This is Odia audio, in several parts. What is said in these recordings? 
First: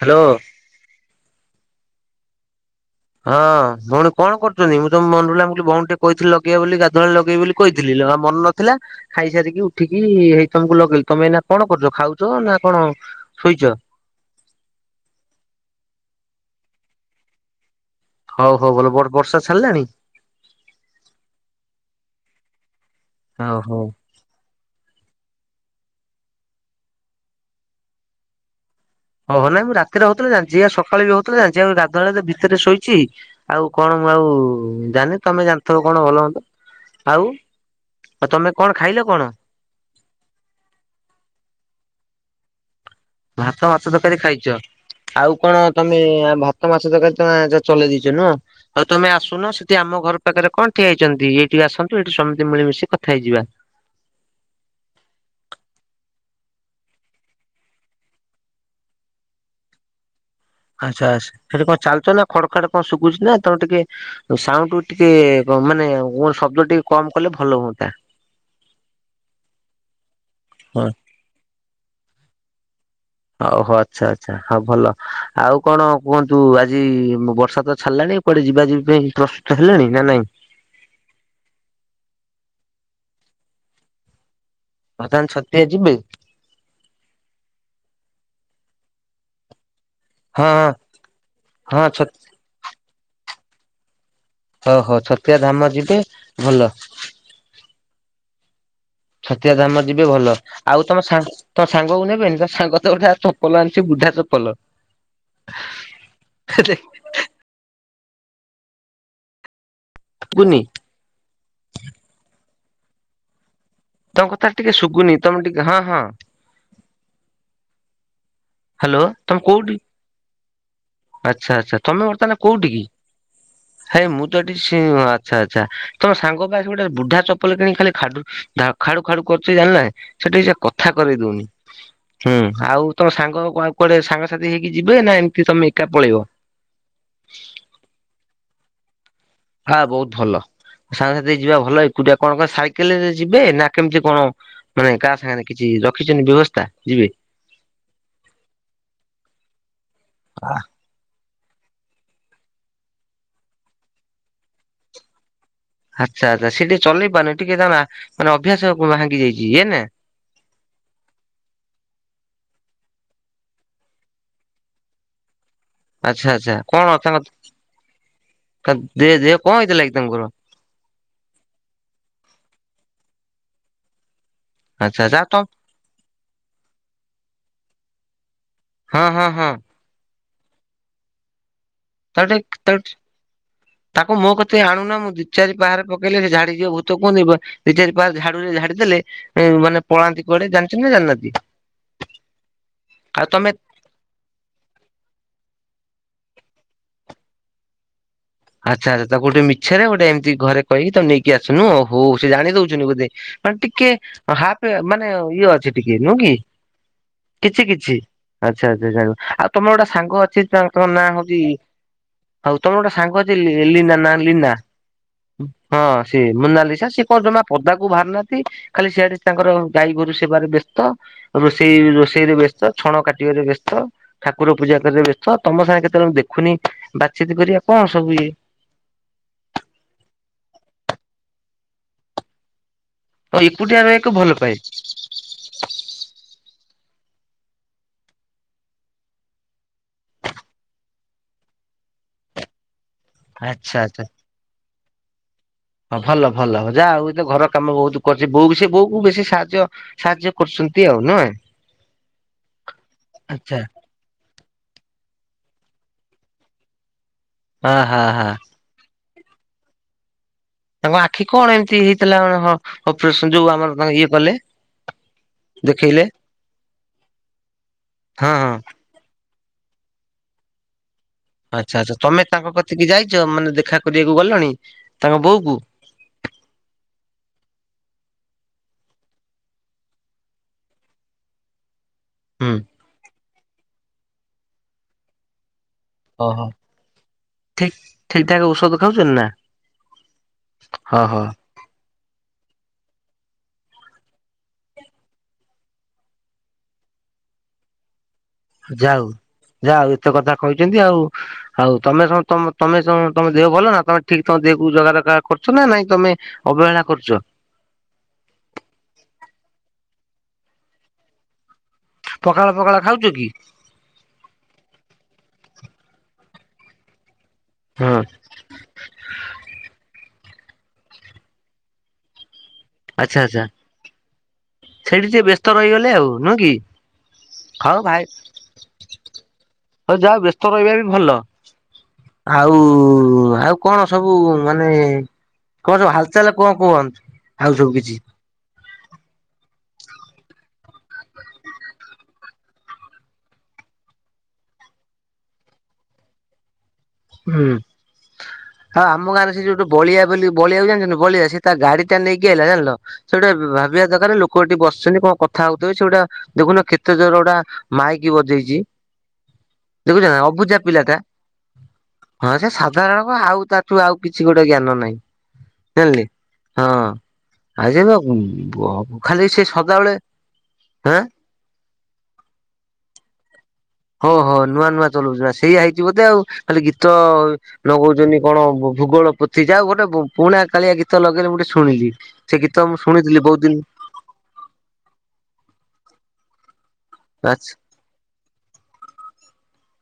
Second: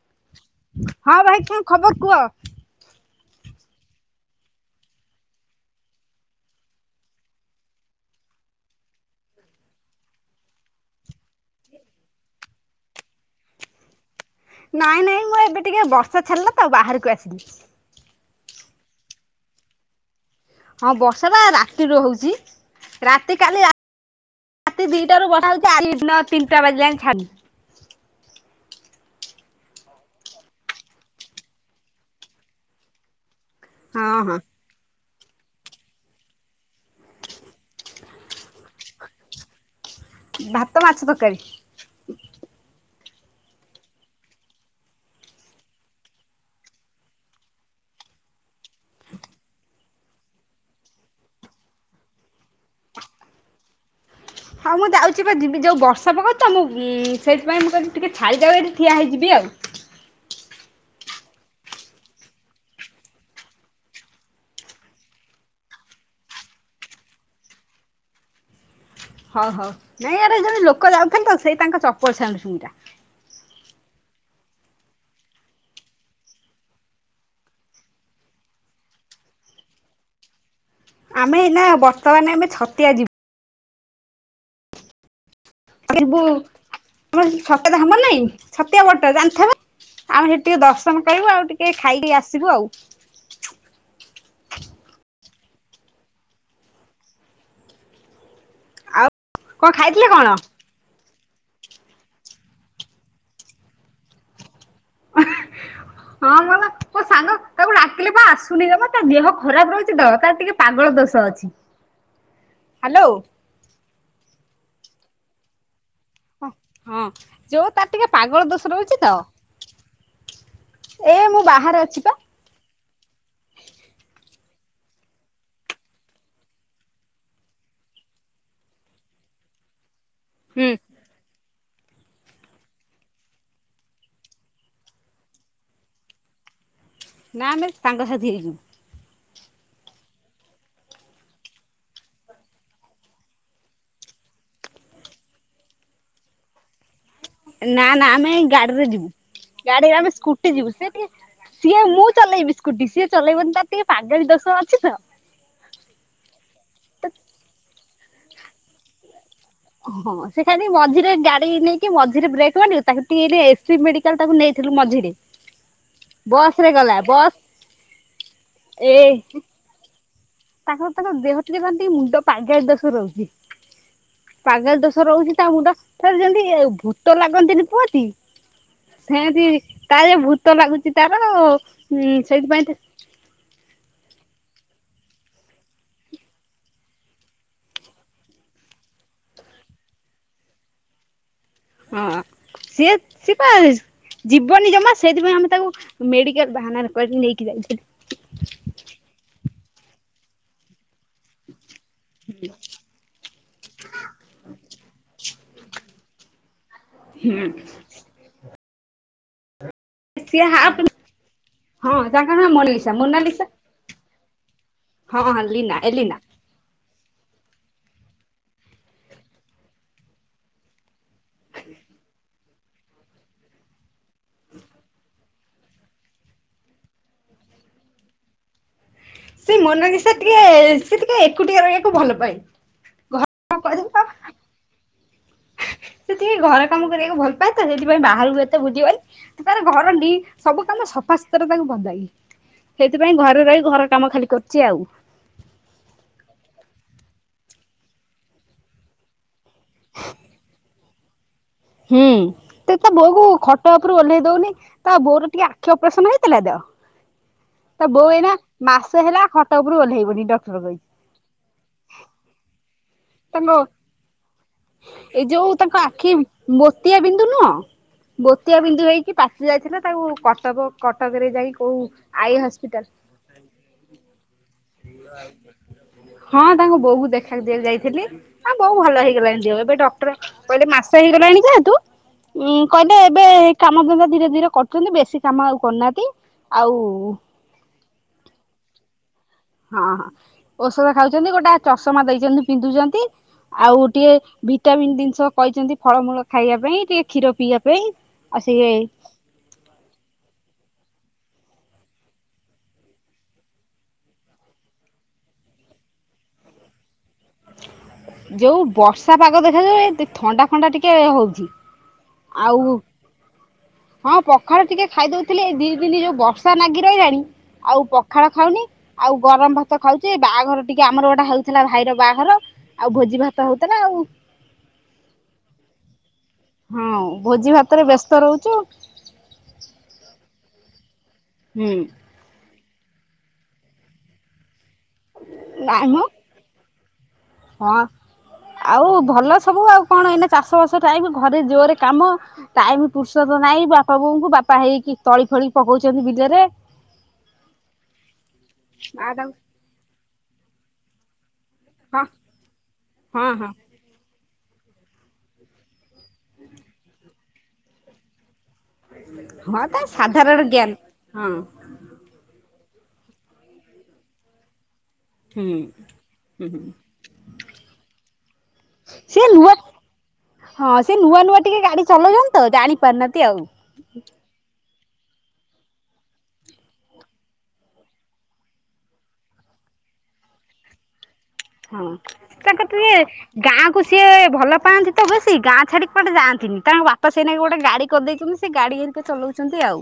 ହାଲୋ। ହଁ ଭାଇ କଣ ଖବର କୁହ? ହଁ ଭଉଣୀ କଣ କରୁଚନ୍ତି? ମୁଁ ତମ ମନ ପଇଲା ମୁଁ ବୋଲି ଭଉଣୀ ଟିକେ କହିଥିଲି ଲଗେଇବ ବୋଲି ଗାଧୁଆ ବେଳେ ଲଗେଇବ ବୋଲି। କହିଥିଲି ଜମା ମନ ନଥିଲା। ଖାଇସାରିକି ଉଠିକି ହେଇ ତମକୁ ଲଗେଇଲି। ତମେ ଏଇନା କଣ କରୁଚ ଖାଉଚ ନା କଣ ଶୋଇଚ? ନାଇଁ ନାଇଁ ମୁଁ ଏବେ ଟିକେ ବର୍ଷା ଛାଡ଼ିଲା ତ ବାହାରକୁ ଆସିଲି। ହଉ ହଉ ଭଲ ବର ବର୍ଷା ଛାଡ଼ିଲାଣି? ହଁ ବର୍ଷା ତ ରାତିରୁ ହଉଚି। ରାତି ହଉ କାଲି ହଉ ରାତି ଦିଇଟାରୁ ବର୍ଷା ହଉଚି ଆଜି ଦିନ ତିନିଟା ବାଜିଲାଣି ଛାଡିନି। ହଁ ହେଲା ନାଇଁ ମୁଁ ରାତିରେ ହଉଥିଲା ଜାଣିଚି ସକାଳେ ବି ହଉଥିଲା ଜାଣିଚି ଆ ଗାଧୁାଆବେଳେ ତ ଭିତରେ ଶୋଇଚି। ଆଉ କଣ ମୁଁ ହଁ ଆଉ ହଁ ଜାଣିନି। ତମେ ଜାଣିଥବ କଣ ଭଲ ମନ୍ଦ। ଆଉ? ଆଉ ତମେ କଣ ଖାଇଲ କଣ? ଭାତ ମାଛ ତରକାରୀ। ଭାତ ମାଛ ତରକାରୀ ଖାଇଚ? ଆଉ କଣ ତମେ ଭାତ ମାଛ ତରକାରୀ ତମେ ଏ ଯ ଚଲେଇ ଦେଇଚ ନୁହ? ହୋଉ ତମେ ଆସୁନ। ସେଠି ଆମ ଘର ପାଖରେ କଣ ଠିଆ ହେଇଚନ୍ତି, ଏଇଠି ଆସନ୍ତୁ, ଏଇଠି ସମିତେ ମିଳିମିଶି କଥା ହେଇଯିବା। ହଉ ମୁଁ ଯାଉଚି ପା ଯିବି ଯୋଉ ବର୍ଷା ପକଉଚି ତ ମୁଁ ସେଇଥିପାଇଁ ମୁଁ କଇଲି ଟିକେ ଛାଡ଼ି ଯାଉ ଏଠି ଠିଆ ହେଇ ଯିବି ଆଉ। ଆଚ୍ଛା ଆଚ୍ଛା ସେଠି କଁ ଚାଲୁଚନା? ଖଡ ଖାଡ କଁ ଶୁବୁଚିନା ତମେ ଟିକେ ସାଉଣ୍ଡୁ ଟିକେ କ ମାନେ ମୋ ଶବ୍ଦ ଟିକେ କମ କଲେ ଭଲ ହୁଅନ୍ତା। ହଉ ହଉ ନାଇଁ ଆରେ ଜଣେ ହଁ ଲୋକ ଯାଉଚନ୍ତି ତ ସେଇ ତାଙ୍କ ଚପଲ ସାଉଣ୍ଡ ସୁବିଲା। ହଉ ହଉ ଆଚ୍ଛା ଆଚ୍ଛା। ହଁ ଭଲ ଆଉ କଣ କୁହନ୍ତୁ ଆଜି ବର୍ଷା ତ ଛାଡଲାଣି। କୁଆଡେ ଯିବା ଯିବି ପାଇଁ ପ୍ରସ୍ତୁତ ହେଲେଣି। ନା ନାଇଁ? ଆମେ ଏଇନା ବର୍ତ୍ତମାନେ ଆମେ ଛତିଆ ଯିବୁ। ବର୍ତ୍ତମାନ ଛତିଆ ଯିବ ଥିବୁ। ହୁଁ [unintelligible] ହବନାହିଁ। ଛତିଆ ଭଟ ଜାଣିଥବ। ଆମେ ସେଠି ହଁ ଟିକେ ଦର୍ଶନ କରିବୁ, ଆଉ ଟିକେ ହଁ ହଁ ଖାଇକି ଆସିବୁ ଆଉ। ଓ ହୋ ଛତିଆ ଧାମ ଯିବେ ଭଲ। ଆଉ ଛତିଆ କଣ ଧାମ ଯିବେ ଖାଇଥିଲେ କଣ? ଭଲ। ଆଉ ତମ ସାଙ୍ଗ ତମ ସାଙ୍ଗକୁ ନେବେନି? ତମ ସାଙ୍ଗ ତ ଗୋଟେ ଚପଲ ଆଣିଚି ବୁଢା ଚପଲ। ହଁ ବା, ମୋ ସାଙ୍ଗ ତାକୁ ଡାକିଲେ ବା ଆସୁନି ଜମା। ତା ଦେହ ଖରାପ ରହୁଚି। ଚି ତ ତାର ଟିକେ ଶୁଭୁନି ପାଗଳ ଦୋଷ ଅଛି। ହାଲୋ। ତମ କଥା ଟିକେ ଶୁଭୁନି। ତମେ ଟିକେ ହଁ ହଁ। ହ ହଁ ଯୋଉ ତାର ଟିକେ ପାଗଳ ଦୋଷ ରହୁଛି ହାଲୋ ତ ତମେ କୋଉଠି ଏ ମୁଁ ଆଚ୍ଛା ଆଚ୍ଛା ବାହାରେ ଅଛି ତମେ ପା। ବର୍ତ୍ତମାନ କୋଉଠି କି? ହେ ମୁଁ ତ ଏଠି ସେ ଆଚ୍ଛା ଆଚ୍ଛା ତମ ସାଙ୍ଗ କାଇଁ ଗୋଟେ ବୁଢା ଚପଲ କିଣି ଖାଲି ଖାଡୁ ଧା ଖାଡୁ ଖାଡୁ କରୁଚି ଜାଣିଲୁନା ସେ ଠିକ ସେ ହୁଁ କଥା କରେଇ ଦଉନି। ହୁଁ ଆଉ ତମ ସାଙ୍ଗ କୁଆ କୁଆଡେ ସାଙ୍ଗସାଥି ହେଇକି ଯିବେ, ନା ଏମିତି ତମେ ଏକା ପଳେଇବ। ନା ବେ ସାଙ୍ଗ ସାଥି ହେଇଯିବୁ। ହଁ ବହୁତ ଭଲ। ସାଙ୍ଗସାଥି ଯିବା ଭଲ। ଏକୁଟିଆ କଣ କଣ ସାଇକେଲରେ ଯିବେ ନା କେମିତି କଣ ମାନେ କାହା ସାଙ୍ଗରେ କିଛି ରଖିଚନ୍ତି ବ୍ୟବସ୍ଥା ଯିବେ। ନା ନା ଆମେ ଗାଡିରେ ଯିବୁ ଗାଡିରେ ଆମେ ସ୍କୁଟି ଯିବୁ ସେ ଟିକେ- ସିଏ ମୁଁ ଚଲେଇବି ସ୍କୁଟି ସିଏ ଚଲେଇବନି ତାର ଟିକେ ପାଗେଳି ଦୋଷ ଅଛି ତ। ଆଚ୍ଛା ଆଚ୍ଛା ସେଠିକେ ଚଲେଇ ପାରୁନି ଟିକେ ତା ମାନେ ଅଭ୍ୟାସ ଭାଙ୍ଗି ଯାଇଛି ଇଏନା। ହହଁ ସେ ଖାଲି ମଝିରେ ଗାଡି ନେଇକି ମଝିରେ ବ୍ରେକ୍ ମରିବ ତାକୁ ଟିକେ ଏଇଲେ ଏସ୍ ସି ବିମେଡିକାଲ ତାକୁ ନେଇଥିଲୁ ମଝିରେ। [inaudible] ଆଚ୍ଛା ବସ ଆଚ୍ଛା ରେ କଣ ଗଲା ତାଙ୍କ ବସ୍ [unintelligible] ଏ ଦେ ଦେହ କଁ ହେଇଥିଲା ଲାଗି ତାଙ୍କର। ତାଙ୍କର ତାଙ୍କ ଦେହ ଟିକେ କନ୍ତି ମୁଣ୍ଡ ପାଗେଳୀ ଦୋଷ ରହୁଛି। ପାଗେଳି ଆଚ୍ଛା ଦୋଷ ଆଚ୍ଛା ରହୁଛି ତ ତା ମୁଣ୍ଡ ରେ ଯେମିତି ଭୂତ ଲାଗନ୍ତିନି କୁହନ୍ତି। ହଁ ହଁ ସେମିତି ହଁ କାଳେ ଭୂତ ଲାଗୁଛି ତାଅାର। ତଟ ତଟ। [unintelligible] ତାକୁ ମୋ କତେ ଆଣୁନା ମୁଁ ଦିଇ ଚାରି ପାହାରେ ପକେଇଲେ ସେ ଝାଡିଯିବ ଭୂତ କୁଅନ୍ତିନି ଦି ଚାରି ପାର ଝାଡୁ ଝାଡି ଦେଲେ ମାନେ ପଳାନ୍ତି କୁଆଡେ ଜାଣିଛନ୍ତି ନା ଜାଣିନାହାନ୍ତି। ହଁ ସିଏ ଆଉ ତମେ ସିଏପା ଯିବନି ଜମା ସେଇଥିପାଇଁ ଆମେ ତାକୁ ମେଡିକାଲ ବାହାନାରେ କୁଆଡେ ନେଇକି ଯାଇଥିଲୁ। ଆଚ୍ଛା ଆଚ୍ଛା ତାକୁ ଗୋଟେ ମିଛ ରେ ଗୋଟେ ଏମିତି ଘରେ କହିକି ତାକୁ ନେଇକି ଆସୁ ନୁହଁ ହଉ ସେ ଜାଣି ଦୋଉଛନ୍ତି ବୋଧେ। ମାନ ଟିକେ ହାପ ମାନେ ଇଏ ଅଛି ଟିକେ ନୁହେ କି? ହୁଁ। କିଛି କିଛି। ଆଚ୍ଛା ଆଚ୍ଛାଙ୍ଗ ଆଉ ତମର ଗୋଟେ ସାଙ୍ଗ ଅଛି ସିଏ ହାପ୍ ତାଙ୍କ ନାଁ ହଉଛି ହଁ ତାଙ୍କ ନାଁ ହଉ ତମର ମୋନାଲିସା ଗୋଟେ ସାଙ୍ଗ ଅ ମୋନାଲିସା ଏଲୀନା ନା ଲିନା ହଁ ଲିନା ହଁ ଏଲିନା ସିଏ ମୋନାଲିଶା ସେ କଁ ଜମା ପଦାକୁ ବାହାରି ନାହାନ୍ତି ଖାଲି ସିଆଡେ ତାଙ୍କର ଗାଈ ଗୋରୁ ସେବାରେ ବ୍ୟସ୍ତ। ରୋଷେଇ ରୋଷେଇରେ ବ୍ୟସ୍ତ ଛଣ କାଟିବାରେ ବ୍ୟସ୍ତ। ଠାକୁର ପୂଜା କରେ ବ୍ୟସ୍ତ ତମ ସାଙ୍ଗେ କେତେବେଳେ ଦେଖୁନି ବାଚିତ କରିବା କଣ ସବୁ ଇଏ? ସେ ମୋନାଲିଶା ଟିକେ ସେ ଟିକେ ଏକୁଟିଆ ରହିବାକୁ ଭଲ ପାଏ। ଓ ଘର ଏକୁଟିିଆ କରିବ ରହିବାକୁ ଭଲ ପାଏ। ସେ ଟିକେ ଘର କାମ କରିବାକୁ ଭଲ ପାଏ ତ ସେଥିପାଇଁ ବାହାରକୁ ଏତେ ବୁଲିବନି। ତାର ଘରଲି ସବୁ କାମ ସଫାସୁତୁରା ତାକୁ ବଦାଇ। ସେଇଥିପାଇଁ ଘରେ ରହି ଆଚ୍ଛା ଘର ଆଚ୍ଛା। କାମ ଖାଲି କରୁଛି ଆଉ। ହଁ ଭଲ ଭଲ ଯାହା ହଉ ଏତ ଘର କାମ ବହୁତ କରୁଛି ବୋଉ ବି ସେ ବୋଉ କ ବେଶୀ ସାହାଯ୍ୟ ସାହାଯ୍ୟ କରୁଛନ୍ତି ଆଉ ନୁହେ। ହୁଁ ସେ ତ ବୋହୁ ଖଟ ତାରୁ ଓହ୍ଲେଇ ଦଉନି ତା ବୋଉର ଟିକେ ଆଖି ଅପରେସନ ହେଇଥିଲା ତ୍ ଆ ତା ହା ବୋଉ ହା ଏଇନା ମାସ ହେଲା ଖଟ ଉପରୁ ଓହ୍ଲେଇବନି ଡକ୍ଟର କହିଛି। ତାଙ୍କ ଆଖି କଣ ଏମିତି ହେଇଥିଲା ହଁ। ଅପରେସନ ଯୋଉ ଆମର ତାଙ୍କ ଇଏ କଲେ ଏଇ ଯୋଉ ତାଙ୍କ ଦେଖେଇଲେ ଆଖି ଗୋଟିଏ ବିନ୍ଦୁ ନୁହଁ ହଁ ହଁ ଗୋଟିଏ ବିନ୍ଦୁ ହେଇକି ପାଚି ଯାଇଥିଲା ତାକୁ କଟକ କଟକରେ ଯାଇ କୋଉ ଆଇ ହସ୍ପିଟାଲ ଯଉମାନେ ଦେଖା କରିବାକୁ ଗଲେଣି। [unintelligible] ହଁ ତାଙ୍କୁ ବୋଉକୁ ଦେଖା କରିବାକୁ ଯାଇଥିଲି। ହଁ ବୋଉ ଭଲ ହେଇଗଲାଣି ଯଉ ଏବେ ଡକ୍ଟର କହିଲେ ମାସ ହେଇଗଲାଣି ଯେହେତୁ ହୁଁ। ଉଁ କହିଲେ ଏବେ କାମ ଧନ୍ଦା ଧୀରେ ଧୀରେ କରୁଛନ୍ତି ବେଶୀ କାମ ଆଉ କରୁନାହାନ୍ତି। ଓହୋ ଆଉ ଠିକ୍ ଠିକ୍ ଠାକ ଔଷଧ ଖାଉଛନ୍ତି ନା। ହଁ ହଁ ଔଷଧ ହଁ ହଁ ଖାଉଛନ୍ତି ଗୋଟେ ଚଷମା ଦେଇଛନ୍ତି ପିନ୍ଧୁଛନ୍ତି। ଆଉ ଟିକେ ଭିଟାମିିନ ଜିନିଷ କହିଛନ୍ତି ଫଳମୂଳ ଖାଇବା ପାଇଁ ଟିକେ କ୍ଷୀର ପିଇବା ପାଇଁ। ଆଉ ସେ ଯାଉ ଯାଉ ଏତେ କଥା କହିଛନ୍ତି ଆଉ। ଆଉ ତମେ ତମେ ତମ ଦେହ ଭଲ ନା ତମେ ଠିକ ତମ ଦେହକୁ ଜଗା ରଖା କରୁଛ ନା ନାଇଁ ତମେ ଅବହେଳା କରୁଚ। ଯୋଉ ବର୍ଷା ପାଗ ଦେଖାଯାଉ ଥଣ୍ଡା ଫଣ୍ଡା ଟିକେ ହଉଚି। ପଖାଳ ପଖାଳ ଖାଉଚ କି? ହଁ ପଖାଳ ଟିକେ ଖାଇଦଉଥିଲି ଏ ଦି ଦିନି ଯୋଉ ବର୍ଷା ନାଗି ରହିଲାଣି ଆଉ ହଁ। ପଖାଳ ଖାଉନି ଆଉ ଗରମ ଭାତ ଖାଉଚି ବାହାଘର ଟିକେ ଆମର ଗୋଟା ହଉଥିଲା ଭାଇର ବାଘର ଆଉ ଭୋଜି ଭାତ ହଉଥିଲା ଆଉ। ସେଇଟି ସେ ବ୍ୟସ୍ତ ରହିଗଲେ ଆଉ ନୁହଁ କି? ହଁ ଭୋଜି ହଉ ଭାତରେ ଭାଇ ବ୍ୟସ୍ତ ରହୁଚୁ। ଯାହା ହଉ ବ୍ୟସ୍ତ ରହିବା ବି ଭଲ। ହୁଁ। ଆଉ ଆଉ କଣ ସବୁ ମାନେ କଣ ନାଇଁ ସବୁ ମ ହାଲ୍ ଚାଲ୍ କଣ କୁହନ୍ତ ହଁ ଆଉ ଭଲ ସବୁ ଆଉ କଣ ଏଇନେ ଚାଷ ବାସ ଟାଇମ୍ ଘରେ ଜୋରେ କାମ ଟାଇମ୍ ପୁରୁଷତ ନାଇଁ ବାପା ବୋଉଙ୍କୁ ବାପା ହେଇକି ତଳି ଫଳି ପକଉଛନ୍ତି ବିଲରେ। ହୁଁ ଆଉ ମା ଆମ ଗାଁରେ ତାଙ୍କୁ ସେ ଯୋଉଟ ବଳିଆ ବୋଲି ବଳିଆକୁ ଜାଣିଛନ୍ତି ବଳିଆ ସେ ତା ଗାଡି ତା ହଁ ନେଇକି ଆଇଲା ଜାନିଲ ହଁ ସେଟ ହଁ ଭାବିବା ଦରକାର ଲୋକ କୁଠି ବସିଛନ୍ତି କଣ କଥା ହଉଥିବ ସେଇଉଟା ଦେଖୁନ କେତେ ଜୋର ଗୋଟା ମାଇକି ବଜେଇଚି। ହଁ ତା ସାଧାରଣ ଜ୍ଞାନ୍ ପିଲାଟା। ହଁ। ହଁ ସେ ସାଧାରଣ ଆଉ ତାଠୁ ଆଉ କିଛି ଗୋଟେ ଜ୍ଞାନ ନାହିଁ। ହୁଁ ହୁଁ ହୁଁ। ଆଉ ଯେ ଏଵ ଖାଲି ସେ ସଦାବେଳେ ହଁ ସେ ନୂଆ ନୂଆ ଟିକେ ଗାଡି ଚଲଉଚନ୍ତି ତ ଜାଣିପାରୁନାହାନ୍ତି ଆଉ। ହ ହୋ ନୂଆ ନୂଆ ଚଲଉଛି ସେଇୟଆ ହେଇଛି ବୋଧେ ଆଉ ଖାଲି ଗୀତ ନଗଉଚନ୍ତି କଣ ଭୂଗୋଳ ପୋଥୀ ଯାଉ ଗୋଟେ ପୁଣା କାଳିଆ ଗୀତ ଲଗେଇଲେ ଗୋଟେ ହଁ ଶୁଣିଲି ସେ ତାଙ୍କ ଗୀତ ମୁଁ ଟିକେ ଶୁଣିଥିଲି ବହୁତ ଦିନ୍ ଗାଁକୁ ସିଏ ଭଲ ପାଆନ୍ତି ତ ବେଶୀ ଗାଁ ଛାଡ଼ିକି କୁଆଡ଼େ ଯାଆନ୍ତିନି ତାଙ୍କ ବାପ ପା ସେନାକେ ବାସ୍ ଗୋଟେ ଗାଡ଼ି କରିଦେଇଚନ୍ତି ସେ ଗାଡ଼ି ଏରିକେ ଚଲାଉଚନ୍ତି ଆଉ।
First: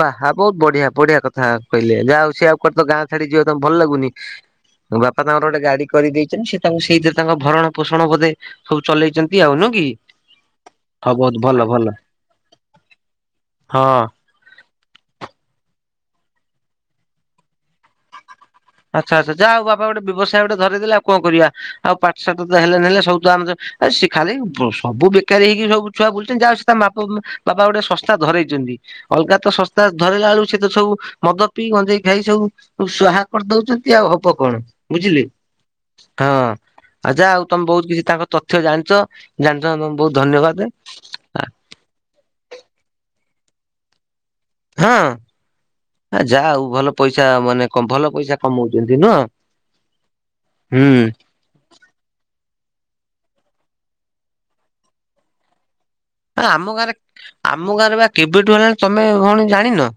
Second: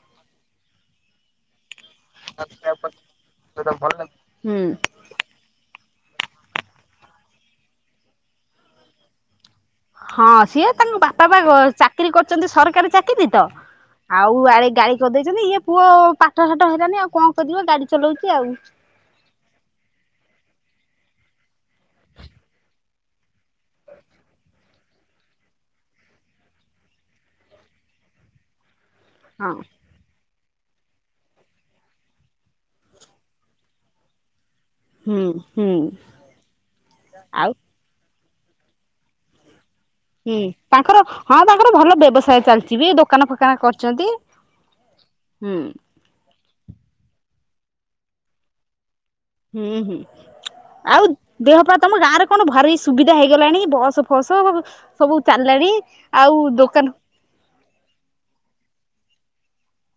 ବାହା ବହୁତ ବଢିଆ ବଢିଆ କଥା। କହିଲେ ଯାହା ହଉ ସେ ଆଉ ଉ କେ ତ ଗାଁ ଛାଡି ଯିବକୁ ଭଲ ଲାଗୁନି ହୁଁ ବାପା ତାଙ୍କର ଗୋଟେ ଗାଡି କରିଦେଇଚନ୍ତି ସେ ତାଙ୍କୁ ସେଇଥିରେ ତାଙ୍କ ଭରଣ ପୋଷଣ ବୋଧେ ସବୁ ଚଲେଇଚନ୍ତି ଆଉ ନି? ହଁ ସିଏ ତାଙ୍କ ବାପା ବା ଭଲ ଚାକିରୀ କରିଚନ୍ତି ସରକାରୀ ଚାକିରି ତ। ହଁ। ଆଉ ଆଡେ ଗାଡି କରିଦେଇଚନ୍ତି ଇଏ ପୁଅ ପାଠ ସାଠ ହେଲାନି ଆଉ କଣ କରିବ ଗାଡି ଚଲଉଚି ଆଉ। ଆଚ୍ଛା ଆଚ୍ଛା ଯା ଆଉ ବାପା ଗୋଟେ ବ୍ୟବସାୟ ଗୋଟେ ଧରେଇ ଦେଲେ ଆଉ କଣ କରିବା ଆଉ ପାଠଶାଠ ତ ହେଲେ ନହଲେ ସ ତ ଆମେ ତ ଆ ସେ ଖାଲି ସବୁ ବେକାରୀ ହେଇକି ସବୁ ଛୁଆ ବୁଲୁଛନ୍ତି ଯାହା ହଉ ସେ ମା ବାପ କୁ ବାପା ଗୋଟେ ଶସ୍ତା ଧରେଇଚନ୍ତି। ଅଲଗା ତ ହଁ ଶସ୍ତା ଧରେଇଲା ବେଳକୁ ସେ ତ ସବୁ ମଦ ପିଇ ଗଞ୍ଜେଇ ଖାଇ ସବୁ ସ୍ଵାହା। କରି ଦଉଛନ୍ତି ଆଉ ହବ କଣ ବୁଝିଲେ ହୁଁ ହୁଁ ହଁ ଆ ଯା ଆଉ ତମେ ବହୁ କିଛି ତାଙ୍କ ତଥ୍ୟ ଜାଣିଚ ଜାଣିଚ [unintelligible] ବହୁତ ହୁଁ ଧନ୍ୟବାଦେ। ତାଙ୍କର ହଁ ତାଙ୍କର ଭଲ ବ୍ୟବସାୟ ଚାଲିଚି ବି ଦୋକାନ ଫୋକାନ କରିଚନ୍ତି ହଁ ଆ ଯାହା ହଉ ଭଲ ପଇସା ମାନେ ଭଲ ପଇସା କମଉଚନ୍ତି ନୁହଁ? ହୁଁ ହୁଁ ହୁଁ। ଆଉ ଦେହପା ତମ ଗାଁରେ କଣ ଭାରି ସୁବିଧା ହେଇଗଲାଣି ବସ ଫସ ସବୁ ଚାଲିଲାଣି। ଆଉ ଆମ ଦୋକାନ ଗାଁରେ ଆମ ଗାଁରେ ବା କେବେଠୁ ହେଲାଣି ତମେ ଭଉଣୀ ଜାଣିନ?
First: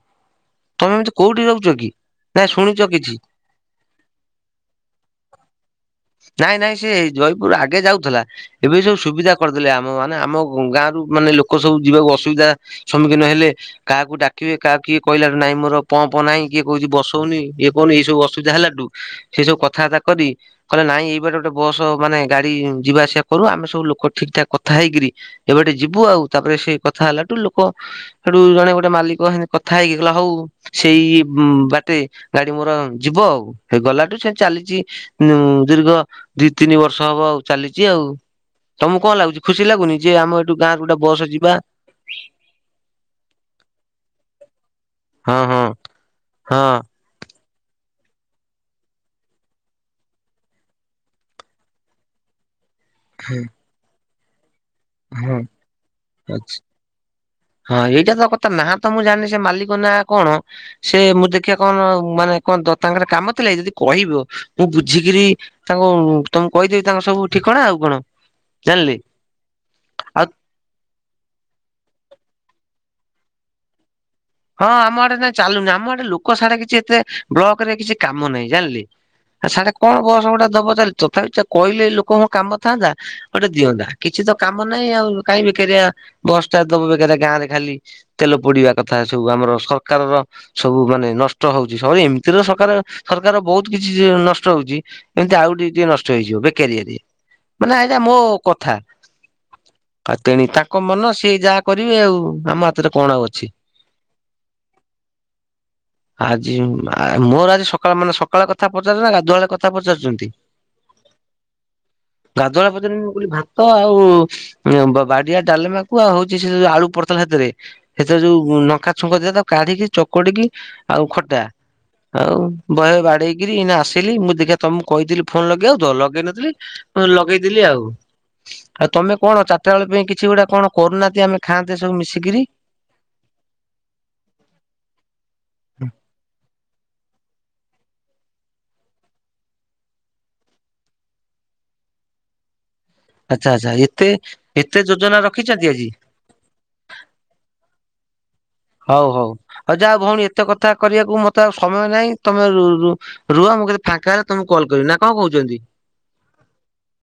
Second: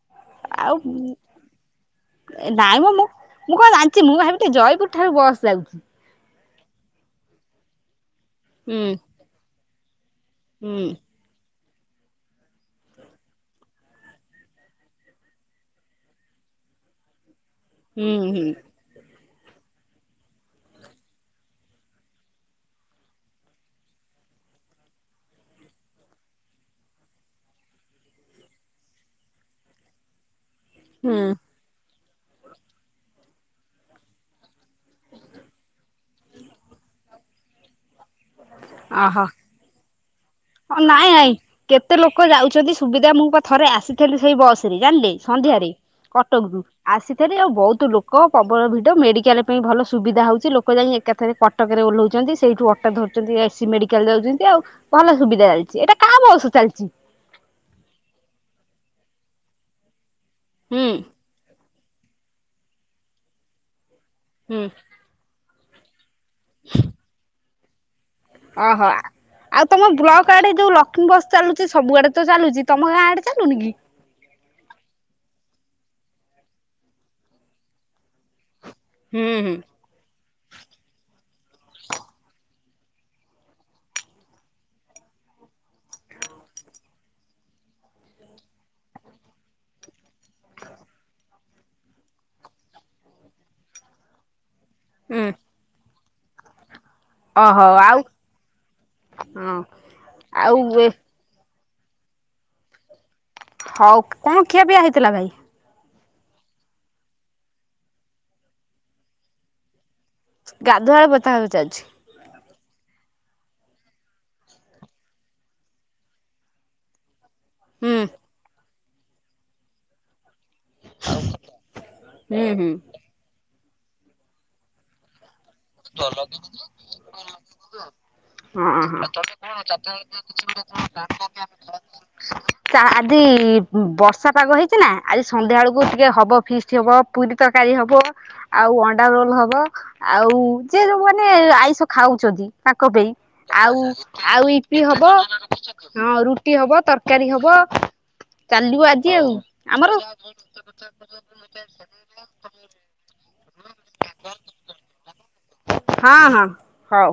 ଆଉ ତମେ ଏମିତି କୋଉଠି ରହୁଚ କି ନାଇଁ ମ ଶୁଣିଚ ମୁଁ କିଛି? ମୁଁ କଣ ଜାଣିଚି ମୁଁ ଭାବିଲି ଜୟିପୁର୍ ଠାରୁ ବସ୍ ଯାଉଚି। ନାଇଁ ନାଇଁ ସେ ଜୟପୁର ଆଗେ ଯାଉଥିଲା ଏବେ ହୁଁ ସବୁ ସୁବିଧା କରିଦେଲେ ଆମ ମାନେ ଆମ ଗାଁ ହୁଁ ରୁ ମାନେ ଲୋକ ସବୁ ଯିବାକୁ ଅସୁବିଧା ସମ୍ମୁଖୀନ ହେଲେ କାହାକୁ ଡାକିବେ କାହା କିଏ କହିଲା ନାଇଁ ମୋର ପମ୍ପ ନାଇଁ କିଏ କହୁଛି ବସଉନି। କଣ ଏଇ ହୁଁ ସବୁ ହୁଁ। ଅସୁିବିଧା ହେଲାଠୁ ସେଇ ସବୁ କଥାବାର୍ତ୍ତା କରି କହିଲେ ନାଇଁ ଏଇ ବାଟ ଗୋଟେ ବସ ମାନେ ଗାଡି ଯିବା ଆସିବା କରୁ ଆମେ ସବୁ ଲୋକ ଠିକ ଠାକ କଥା ହେଇକିରି ଏବାଟେ ଯିବୁ ଆଉ ତାପରେ ସେଇ କଥା ହେଲାଠୁ ଲୋକ ସେଠୁ ଜଣେ ଗୋଟେ ମାଲିକ ହେନେ କଥା ହେଇକି କହିଲା ହଉ ସେଇ ହୁଁ। ବାଟେ ଗାଡି ମୋର ଯିବ ଆଉ ହେ ଗଲାଠୁ ସେ ଚାଲିଛି ଉଁ ଦୀର୍ଘ ଦି ତିନି ବର୍ଷ ହବ ଆଉ ଚାଲିଛି ଆଉ ତମକୁ କଣ ଲାଗୁଛି? ଖୁସି ଲାଗୁନି ଯେ ଆମ ଏଠି ହଁ ନାଇଁ ନାଇଁ କେତେ ଲୋକ ଯାଉଛନ୍ତି ସୁବିଧା ମୁଁ ଥରେ ଆସିଥିଲି ସେଇ ବସ ରେ ଜାଣିଲେ ହଁ ହଁ ସନ୍ଧ୍ୟାରେ କଟକରୁୁ ହଁ ଆସି ଏଥିରେ ଆଉ ବହୁତ ଲୋକ ପବଳ ଭିଡ଼ ମେଡିକାଲ ପାଇଁ ଭଲ ସୁବିଧା ହଉଛି ଲୋକ ଯାଇ ଏକାଥରେ କ ଟକରେ ଓଲୋହୋଉଛନ୍ତି ସେଇଠୁ ଅଟ ଧଛନ୍ତି ଏସି ମେଡିକାଲ ଯାଉଛନ୍ତି ଆଉ ଭଲ ହଁ ସୁବିଧା ଚାଲିଛି ଏଇଟା କାହା ବସ ଅଛି ଚାଲିଛି। ହଁ ଏଇଟା ତ କଥା ନାହା ତ ମୁଁ ଜାଣିନି ସେ ମାଲିକ ନା କଣ ହୁଁ ସେ ମତେ ଦେଖିଆ କଣ ମାନେ କଣ ତାଙ୍କର କାମ ଥିଲାକି ଯଦି କହିବ ହୁଁ ମୁଁ ବୁଝିକିରି ତାଙ୍କୁ ତମଁକୁ କହିଦେବି ତାଙ୍କର ସବୁ ଠିକଣା ଆଉ କଣ ଓହୋ ଜାଣିଲେ ଆଉ ତମ ଆଉ ବ୍ଲକ ଆଡେ ଯୋଉ ଲକ୍ଷ୍ମୀ ବସ୍ ଚାଲୁଛି ସବୁ ଆଡେ ତ ଚାଲୁଛି ତମ ଗାଁ ଆଡେ ଚାଲୁନି କି? ହଁ ଆମ ଆଡେ ଏନା ଚାଲୁନି ଆମ ଆଡେ ଲୋକ ସାଡେ କିଛି ଏତେ ବ୍ଲକ ରେ କିଛି କାମ ନାହିଁ ଜାଣିଲେ। ହୁଁ ଆ ହୁଁ ସାଡେ କଣ ବସ ଗୁଡ଼ା ଦବ ଦାୟିତ୍ୱ ଚାଲିଲେ କହିଲେ ଲୋକଙ୍କ କାମ ଥାନ୍ତା। ଗୋଟେ ଦିଅନ୍ତା କିଛି ତ କାମ ନାହିଁ ଆଉ କାହିଁ ବେକାରିଆ ବସ୍ ଟା ଦବ ବେକାର ଗାଁ ରେ ଖାଲି ତେଲ ପୋଡିବା କଥା ସବୁ ଆମର ସରକାରର ସବୁ ମାନେ ନଷ୍ଟ ହଉଛି ସବୁ ଏମିତିର ସରକାର ସରକାର ବହୁତ କିଛି ନଷ୍ଟ ହଉଛି ହୁଁ ଏମିତି ଆଉ ଟିକେ ଟିକେ ନଷ୍ଟ ହେଇଯିବ ବେକାରିଆରେ। ଓହୋ ମାନେ ଏଇଟା ଆଉ ମୋ କଥା ହଁ ତେଣିକି ଆଉ ତାଙ୍କ ଏ ମନ ସେଠି ଯାହା କରିବେ ଆଉ ଆମ ହାତରେ କଣ ଆଉ ଅଛି। ହଉ କଣ ଖିଆ ପିଆ ହେଇଥିଲା ଭାଇ? ଆଜି ଆ ମୋର ଆଜି ସକାଳ ମାନେ ସକାଳେ କଥା ପଚାରୁଛନ୍ତି ନା ଗାଧୁଆ କଥା ପଚାରୁଛନ୍ତି। ଗାଧୁଆଳ କଥା ପଚାରୁଛି। ଗାଧୂଆଳ ପଚାରୁ ମୁ କହିଲି ଭାତ ଆଉ ବାଡିଆ ଡାଲମାକୁ ଆଉ ହଉଛି ସେ ଆଳୁ ପ ର ସେତରେ ହୁଁ ସେଥିରେ ଯୋଉ ନକା ଛୁଙ୍କ ଦିଅନ୍ତି ତା କାଢିକି ଚୋକଡିକି ଆଉ ଖଟା ଆଉ ହୁଁ ହୁଁ ବହେ ବାଡେଇକିରି ଏଇନା ଆସିଲି ମୁଁ ଦେଖିବା ତମକୁ କହିଥିଲି ଫୋନ୍ ଲଗେଇବାକୁ ତୋ ଲଗେଇ ନ ଥିଲି ଲଗେଇ ଦେଲି ଆଉ। ଆଉ ତମେ କଣ ଚାରିଟା ବେଳ ପାଇଁ କିଛି ଗୋଟେ କଣ କରୁନାହାନ୍ତି ଆମେ ଖାଆନ୍ତେ ସବୁ ମିଶିକିରି। [unintelligible] ଆଜି ବର୍ଷା ପାଗ ହେଇଛି ନା ସନ୍ଧ୍ୟା ବେଳକୁ ଟିକେ ହେବ ଫିଷ୍ଟ ଟିକେ ହେବ ପୁରି ତରକାରୀ ହେବ ଆଉ ଅଣ୍ଡା ଝୋଳ ହେବ ଆଉ। ଯେ ଯୋଉ ମାନେ ଆଇଁଶ ଖାଉଛନ୍ତି ତାଙ୍କ ପାଇଁ ଆଚ୍ଛା ଆଚ୍ଛା ଆଉ ଏତେ ଆଉ ଇପି ଏତେ ହେବ ଯୋଜନା ରଖିଛନ୍ତି ଆଜି? ରୁଟି ହେବ ତର ତରକାରୀ ହେବ। ହଉ ହଉ ହଉ ଯା ଭଉଣୀ ଏତେ କଥା କରିବାକୁ ମତେ ସମୟ ନାହିଁ। ତମେ ରୁ ରୁହ ମୁଁ କହିଲି ଫାଙ୍କା ହେଲେ ତମକୁ କଲ କରିବି ନା କଣ କହୁଛନ୍ତି? ହାଁ ହଁ। ହଉ